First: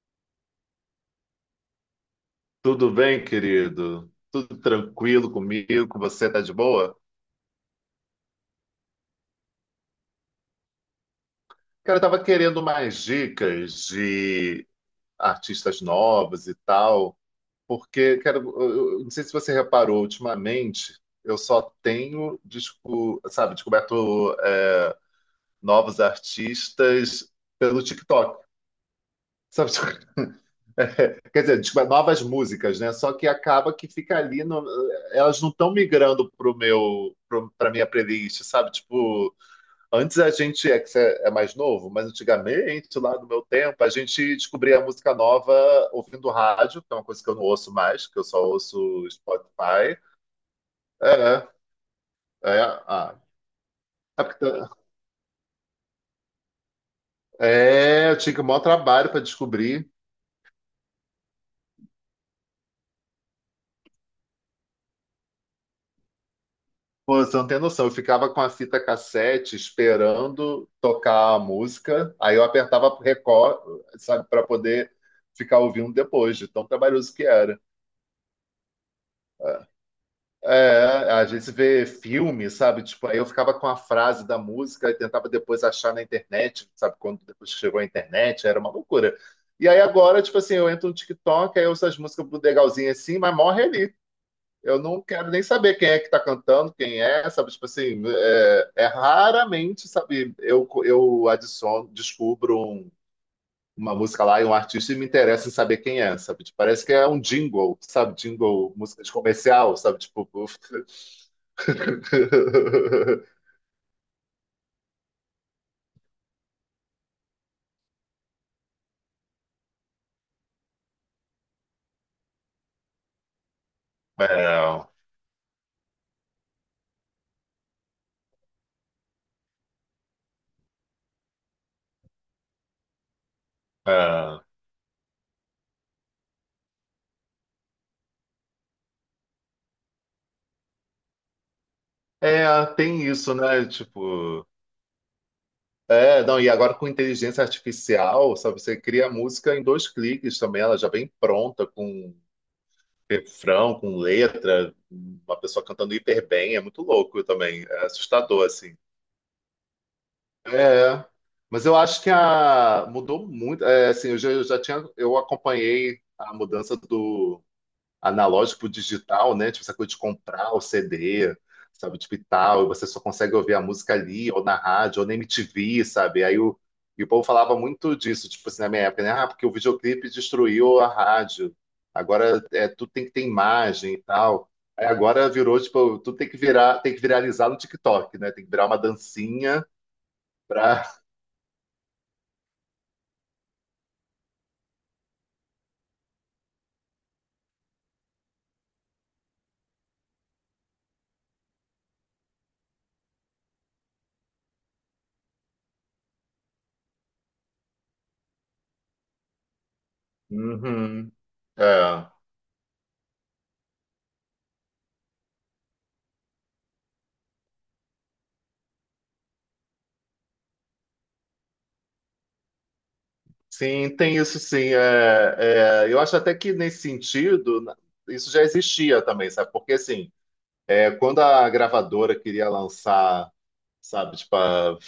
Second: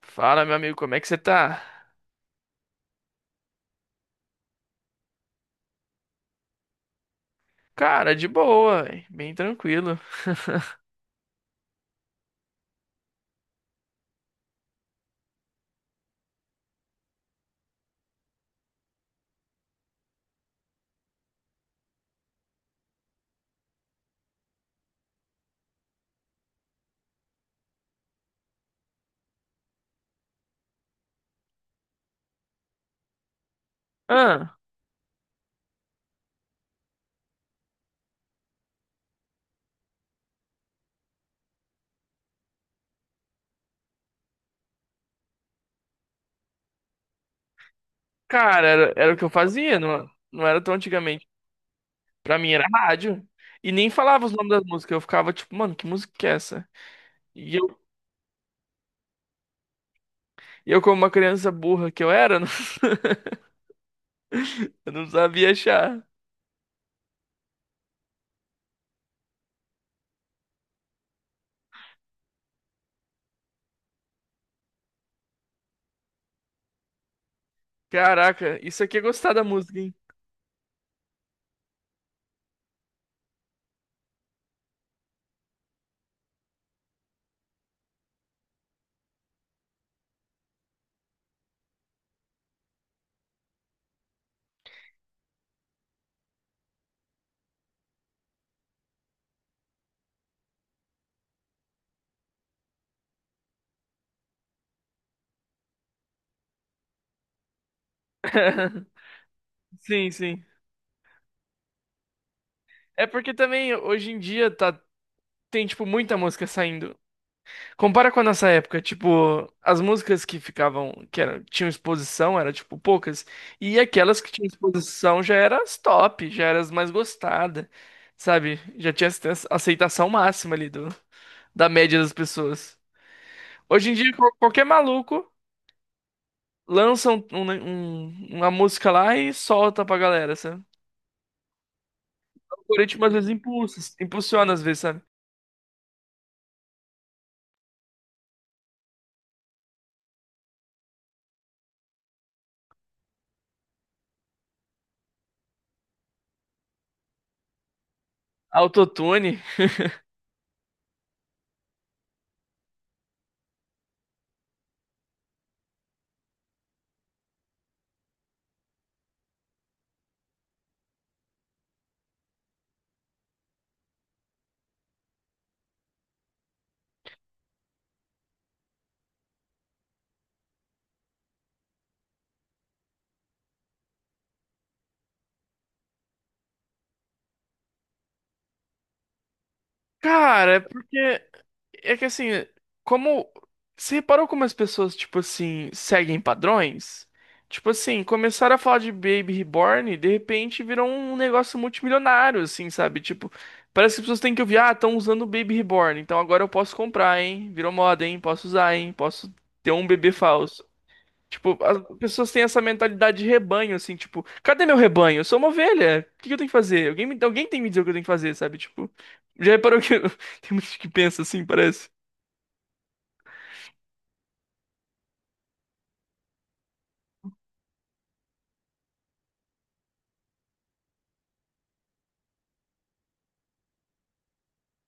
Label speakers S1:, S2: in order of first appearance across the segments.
S1: Fala, meu amigo, como é que você tá?
S2: Tudo bem, querido? Tudo tranquilo comigo? Com você tá de boa?
S1: Cara, de boa, véi, bem tranquilo.
S2: Cara, eu tava querendo mais dicas de artistas novos e tal, porque, cara, eu não sei se você reparou, ultimamente eu só tenho, sabe, descoberto é, novos artistas pelo TikTok. Sabe? Quer dizer, descoberto novas músicas, né? Só que acaba que fica ali,
S1: Ah,
S2: elas não estão migrando pra minha playlist, sabe? Tipo. Antes a gente, é que você é mais novo, mas antigamente, lá no meu tempo, a gente descobria a música nova ouvindo rádio, que é uma coisa que eu não ouço mais, que eu só
S1: cara, era,
S2: ouço
S1: era o que eu fazia,
S2: Spotify.
S1: não, não era tão antigamente.
S2: É,
S1: Pra mim
S2: é,
S1: era
S2: ah,
S1: rádio. E nem
S2: é,
S1: falava os nomes das músicas, eu ficava tipo, mano, que música que é essa? E eu,
S2: é, eu tinha que o maior trabalho para descobrir.
S1: e eu como uma criança burra que eu era, eu não sabia achar.
S2: Pô, você não tem noção, eu ficava com a fita cassete esperando tocar a música, aí eu apertava record, sabe, para poder ficar ouvindo depois, de tão trabalhoso que era.
S1: Caraca, isso aqui é gostar da
S2: É.
S1: música, hein?
S2: É, a gente vê filme, sabe? Tipo, aí eu ficava com a frase da música e tentava depois achar na internet, sabe? Quando depois chegou a internet, era uma loucura. E aí agora, tipo assim, eu entro no TikTok, aí eu ouço as músicas legalzinhas assim, mas morre ali. Eu não quero nem saber quem é que tá cantando, quem é, sabe? Tipo assim, é, é raramente, sabe? Eu adiciono, descubro uma música lá e um artista e me interessa em saber quem é, sabe? Tipo, parece que é um jingle, sabe? Jingle, música de comercial, sabe?
S1: Sim,
S2: Tipo,
S1: sim. É porque também hoje em dia tá, tem, tipo, muita música saindo. Compara com a nossa época, tipo, as músicas que ficavam, que eram, tinham exposição, era tipo poucas, e aquelas que tinham
S2: É,
S1: exposição já eram as top, já eram as mais gostadas, sabe? Já tinha aceitação máxima ali do, da média das pessoas. Hoje em dia,
S2: é.
S1: qualquer maluco lança uma música lá e solta pra galera, sabe? O
S2: É, tem
S1: algoritmo às vezes
S2: isso, né? Tipo.
S1: impulsiona às vezes, sabe?
S2: É, não, e agora com inteligência artificial, sabe, você cria a música em dois cliques também, ela já vem pronta, com refrão, com letra, uma pessoa cantando hiper bem, é muito louco também, é assustador, assim.
S1: Autotune.
S2: É, é. Mas eu acho que a, mudou muito, é, assim, eu já tinha, eu acompanhei a mudança do analógico pro digital, né? Tipo, essa coisa de comprar o CD, sabe? Tipo, e tal, e você só consegue ouvir a música ali, ou na rádio, ou na MTV, sabe? Aí o, e o povo falava muito disso, tipo assim, na minha época, né? Ah, porque o videoclipe destruiu a rádio. Agora é, tudo tem que ter imagem e tal. Aí agora virou, tipo, tudo tem que virar, tem que viralizar no TikTok, né? Tem que virar uma dancinha
S1: Cara, é
S2: pra.
S1: porque É que assim, como. Você reparou como as pessoas, tipo assim, seguem padrões? Tipo assim, começaram a falar de Baby Reborn e de repente virou um negócio multimilionário, assim, sabe? Tipo, parece que as pessoas têm que ouvir, ah, estão usando o Baby Reborn, então agora eu posso comprar, hein? Virou moda, hein? Posso usar, hein? Posso ter um bebê falso.
S2: Uhum.
S1: Tipo, as
S2: É.
S1: pessoas têm essa mentalidade de rebanho, assim, tipo, cadê meu rebanho? Eu sou uma ovelha. O que que eu tenho que fazer? Alguém tem que me dizer o que eu tenho que fazer, sabe? Tipo, já reparou que tem muita gente que pensa assim, parece?
S2: Sim, tem isso sim. É, é, eu acho até que nesse sentido, isso já existia também, sabe? Porque assim, é, quando a gravadora queria lançar, sabe, tipo a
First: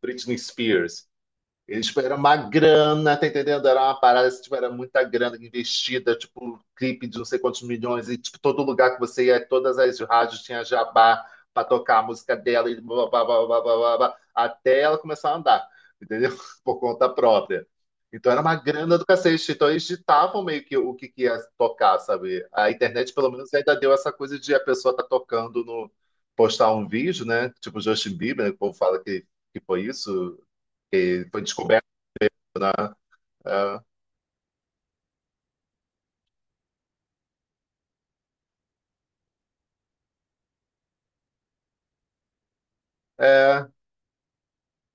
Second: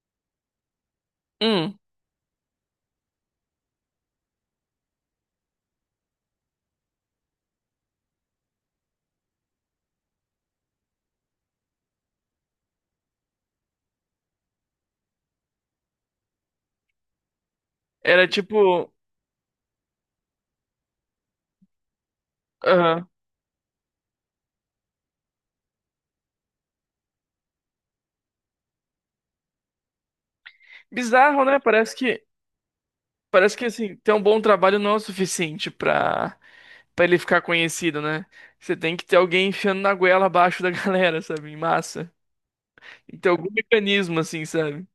S2: Britney Spears,
S1: Hum,
S2: ele era uma grana, tá entendendo? Era uma parada, assim, tipo, era muita grana investida, tipo, clipe de não sei quantos milhões, e tipo, todo lugar que você ia, todas as rádios tinha jabá pra tocar a música dela, e blá, blá, blá, blá, blá, blá, blá, até ela começar a andar, entendeu? Por conta própria.
S1: era
S2: Então era uma
S1: tipo,
S2: grana do cacete, então eles ditavam meio que o que, que ia tocar, sabe? A
S1: aham.
S2: internet, pelo menos, ainda deu essa coisa de a pessoa tá tocando no... postar um vídeo, né? Tipo Justin Bieber, né? Que o povo fala que foi isso, que foi
S1: Bizarro, né?
S2: descoberto
S1: Parece que
S2: né?
S1: parece que assim, ter um bom trabalho não é o suficiente pra para ele ficar conhecido, né? Você tem que ter alguém enfiando na goela abaixo da galera, sabe? Em massa. Tem que
S2: É,
S1: ter algum
S2: é.
S1: mecanismo assim, sabe?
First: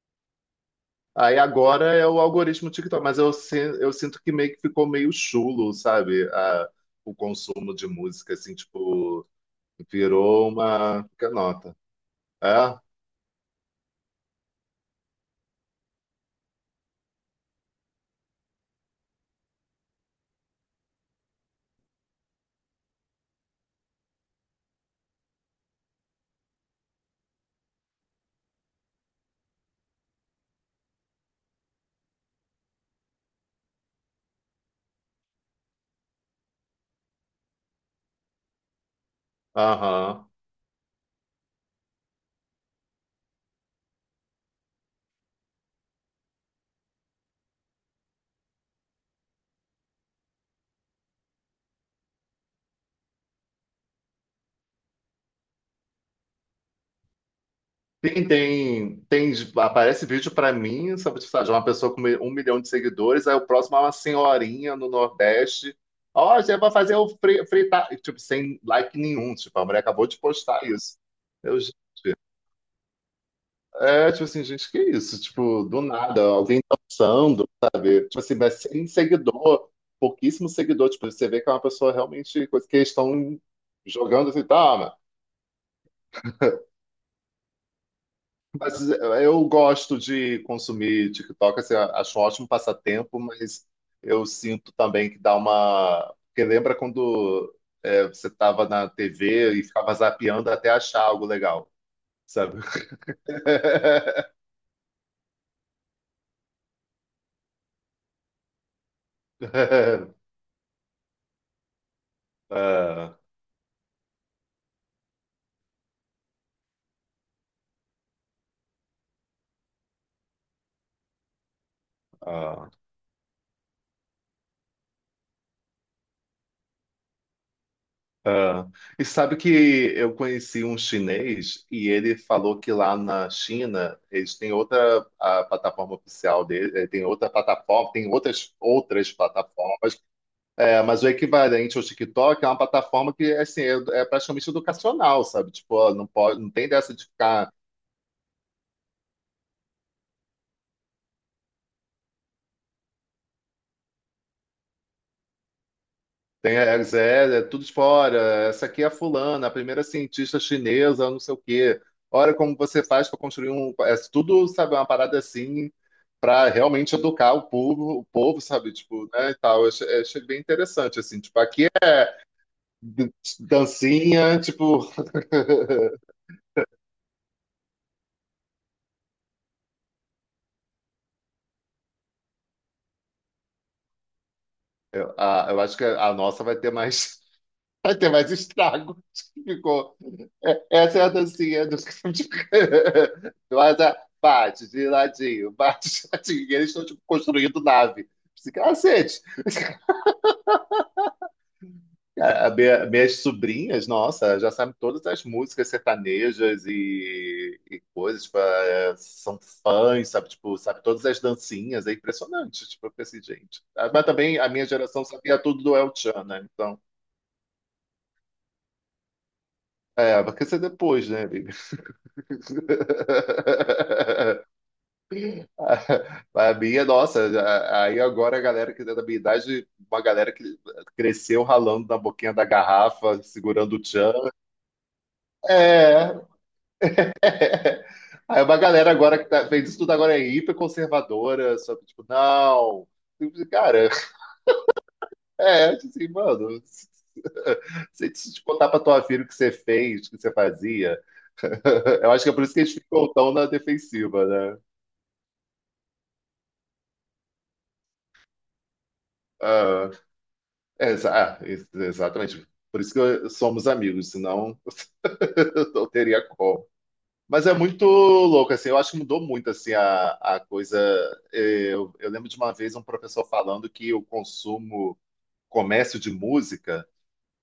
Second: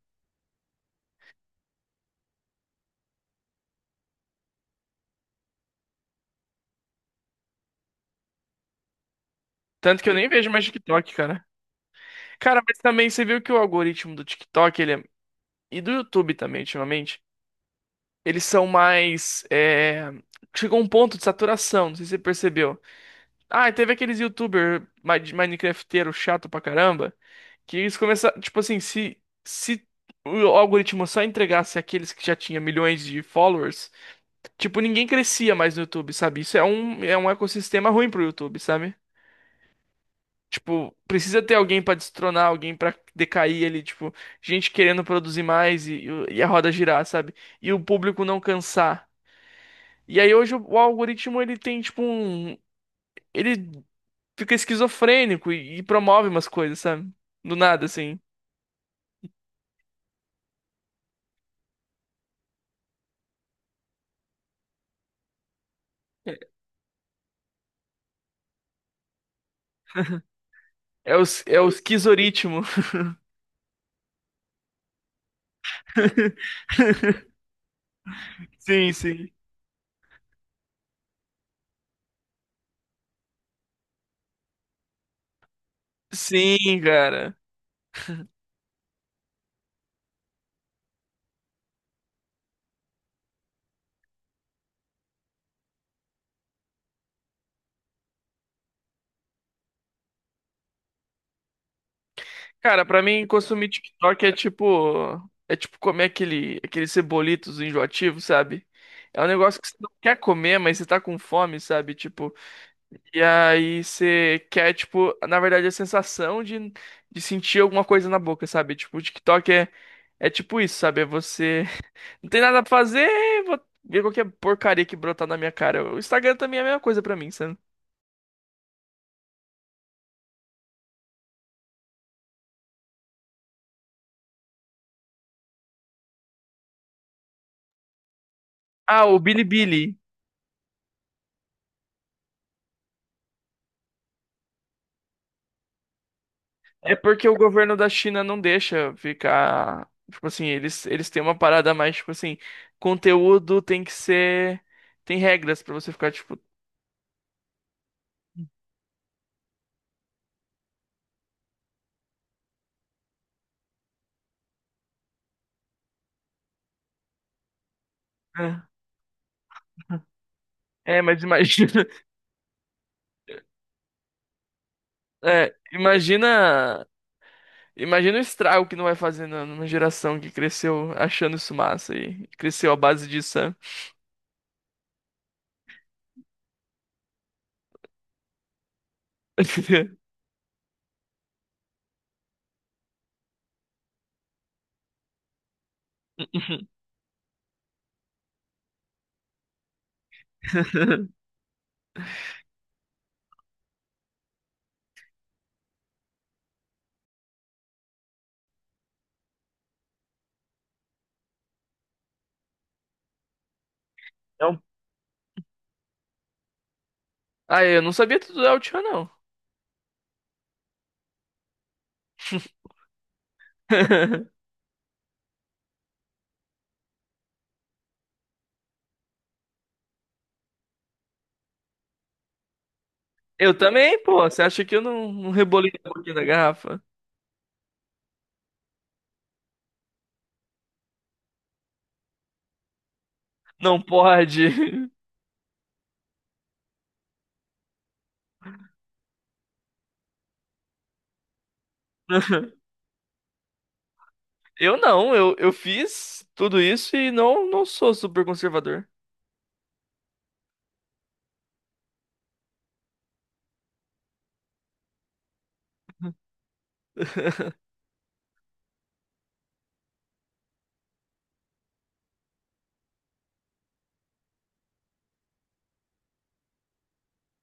S2: Aí agora é o algoritmo TikTok, mas eu sinto que meio que ficou meio chulo, sabe? O consumo de música, assim, tipo,
S1: Tanto que eu nem
S2: virou
S1: vejo mais
S2: uma.
S1: TikTok,
S2: Que
S1: cara.
S2: nota?
S1: Cara, mas
S2: É?
S1: também você viu que o algoritmo do TikTok, ele é... E do YouTube também, ultimamente, eles são mais é... Chegou a um ponto de saturação, não sei se você percebeu. Ah, e teve aqueles de Minecrafteiro chato pra caramba, que eles começaram, tipo assim, se o algoritmo só entregasse aqueles que já tinha milhões de followers, tipo, ninguém crescia mais no YouTube, sabe? Isso é um ecossistema ruim pro YouTube, sabe?
S2: Aham.
S1: Tipo, precisa ter alguém pra destronar, alguém pra decair ali, tipo, gente querendo produzir mais e a roda girar, sabe? E o público não cansar. E aí hoje o algoritmo ele tem tipo um ele fica esquizofrênico e promove umas coisas, sabe? Do nada, assim.
S2: Aparece vídeo pra mim, sabe, tipo, sabe, de uma pessoa com um milhão de seguidores, aí o próximo é uma senhorinha no Nordeste. Ó, você vai fazer o fritar, tipo, sem like nenhum, tipo, a mulher acabou de postar isso.
S1: É o, s-
S2: Eu,
S1: é o esquizoritmo.
S2: É, tipo assim, gente, que isso? Tipo, do nada, alguém dançando, sabe? Tipo assim, mas sem
S1: Sim, sim.
S2: seguidor, pouquíssimo seguidor. Tipo, você vê que é uma pessoa realmente, coisa que eles estão jogando assim, tá,
S1: Sim, cara.
S2: mas eu gosto de consumir TikTok, assim, acho um ótimo passatempo, mas eu sinto também que dá uma... Porque lembra quando é, você tava na TV e ficava zapeando até achar algo legal, sabe?
S1: Cara, pra mim, consumir TikTok é tipo. É tipo comer aquele, aqueles cebolitos enjoativos, sabe? É um negócio que você não
S2: É,
S1: quer comer, mas você tá com fome, sabe? Tipo,
S2: é,
S1: e aí você quer, tipo, na verdade, a sensação de sentir alguma coisa na boca, sabe? Tipo, o TikTok é, é tipo isso, sabe? É você. Não tem nada pra
S2: é.
S1: fazer, vou ver qualquer porcaria que brotar na minha cara. O Instagram também é a mesma coisa pra mim, sabe?
S2: Ah, e sabe que eu conheci um chinês e ele falou que lá na China eles têm outra a plataforma oficial dele, eh, tem outra plataforma, tem outras
S1: Ah, o Bilibili.
S2: plataformas, eh, mas o equivalente ao TikTok é uma plataforma que assim é, é praticamente educacional, sabe? Tipo, ó, não pode, não tem
S1: É
S2: dessa de
S1: porque o
S2: ficar.
S1: governo da China não deixa ficar. Tipo assim, eles têm uma parada mais, tipo assim, conteúdo tem que ser. Tem regras pra você ficar, tipo.
S2: Tem a é, é tudo fora. Essa aqui é a fulana, a primeira cientista chinesa, não sei o quê. Olha como você faz para construir um. É tudo, sabe, uma parada assim, para realmente educar o povo,
S1: É,
S2: sabe, tipo, né, e tal. Eu achei bem interessante,
S1: é,
S2: assim.
S1: mas
S2: Tipo, aqui
S1: imagina.
S2: é d- dancinha, tipo.
S1: É, imagina. Imagina o estrago que não vai fazer numa geração que cresceu achando isso massa e cresceu à base disso, sabe?
S2: Eu acho que a nossa vai ter mais. Vai ter mais estrago. Ficou. Essa é a dancinha do, do bate de ladinho, bate de ladinho. E eles estão tipo, construindo nave. Esse Cacete. Minhas sobrinhas, nossa, já sabem todas as músicas sertanejas e coisas, tipo, é, são fãs, sabe? Tipo, sabe todas as dancinhas, é impressionante, tipo, eu pensei, gente. Ah, mas também a minha geração sabia tudo do El Chan, né? Então,
S1: Ah, eu não sabia tudo da Altian, não.
S2: é, vai ser depois, né, amiga? A minha, nossa, aí agora a galera que é da minha idade, uma galera que cresceu ralando na boquinha da garrafa,
S1: Eu
S2: segurando o
S1: também,
S2: tchan.
S1: pô. Você acha que eu não rebolei um pouquinho da
S2: É,
S1: garrafa?
S2: aí uma galera agora que tá, fez isso tudo agora é hiper conservadora, sabe? Tipo, não.
S1: Não
S2: Cara,
S1: pode.
S2: é, assim, mano, se te contar pra tua filha o que você fez, o que você fazia, eu acho que é por isso que eles ficam tão na defensiva, né?
S1: Eu não, eu fiz tudo isso e não sou super conservador.
S2: Ah, exatamente. Por isso que somos amigos, senão. Não teria como. Mas é muito louco, assim, eu acho que mudou muito, assim, a coisa. Eu lembro de uma vez um professor falando que o consumo, comércio de música,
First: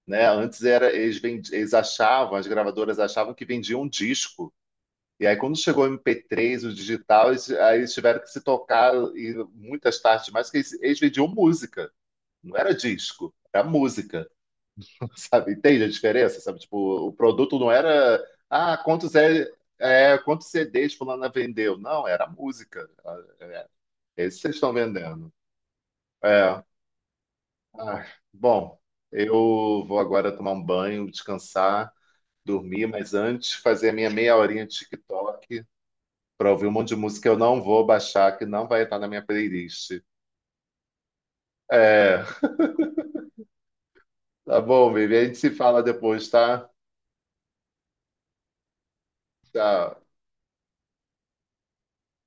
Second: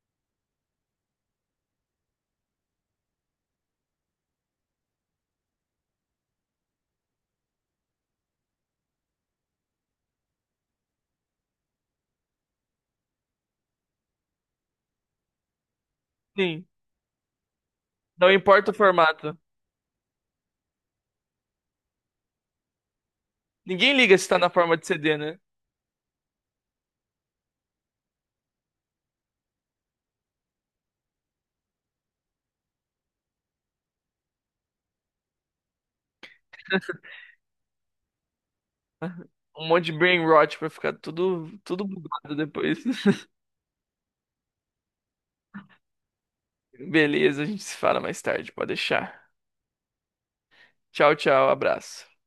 S2: né, antes era, eles achavam, as gravadoras achavam que vendiam um disco. E aí, quando chegou o MP3, o digital, aí eles tiveram que se tocar e muitas tardes mais, que eles vendiam música, não era disco, era música, sabe? Entende a diferença, sabe?
S1: Sim,
S2: Tipo, o produto não era,
S1: não importa o
S2: ah,
S1: formato.
S2: é quantos CDs fulana vendeu? Não, era música. Ah,
S1: Ninguém liga
S2: é,
S1: se tá
S2: esses
S1: na
S2: vocês estão
S1: forma de CD,
S2: vendendo.
S1: né?
S2: É. Ah, bom, eu vou agora tomar um banho, descansar, dormir, mas antes fazer a minha meia horinha de TikTok para ouvir um monte de música que eu não vou baixar, que não vai estar na minha
S1: Um monte
S2: playlist.
S1: de brain rot pra ficar tudo, tudo
S2: É,
S1: bugado depois.
S2: tá bom, baby. A gente se fala depois, tá?
S1: Beleza, a gente se fala mais tarde, pode deixar.
S2: Tchau.
S1: Tchau, tchau, abraço.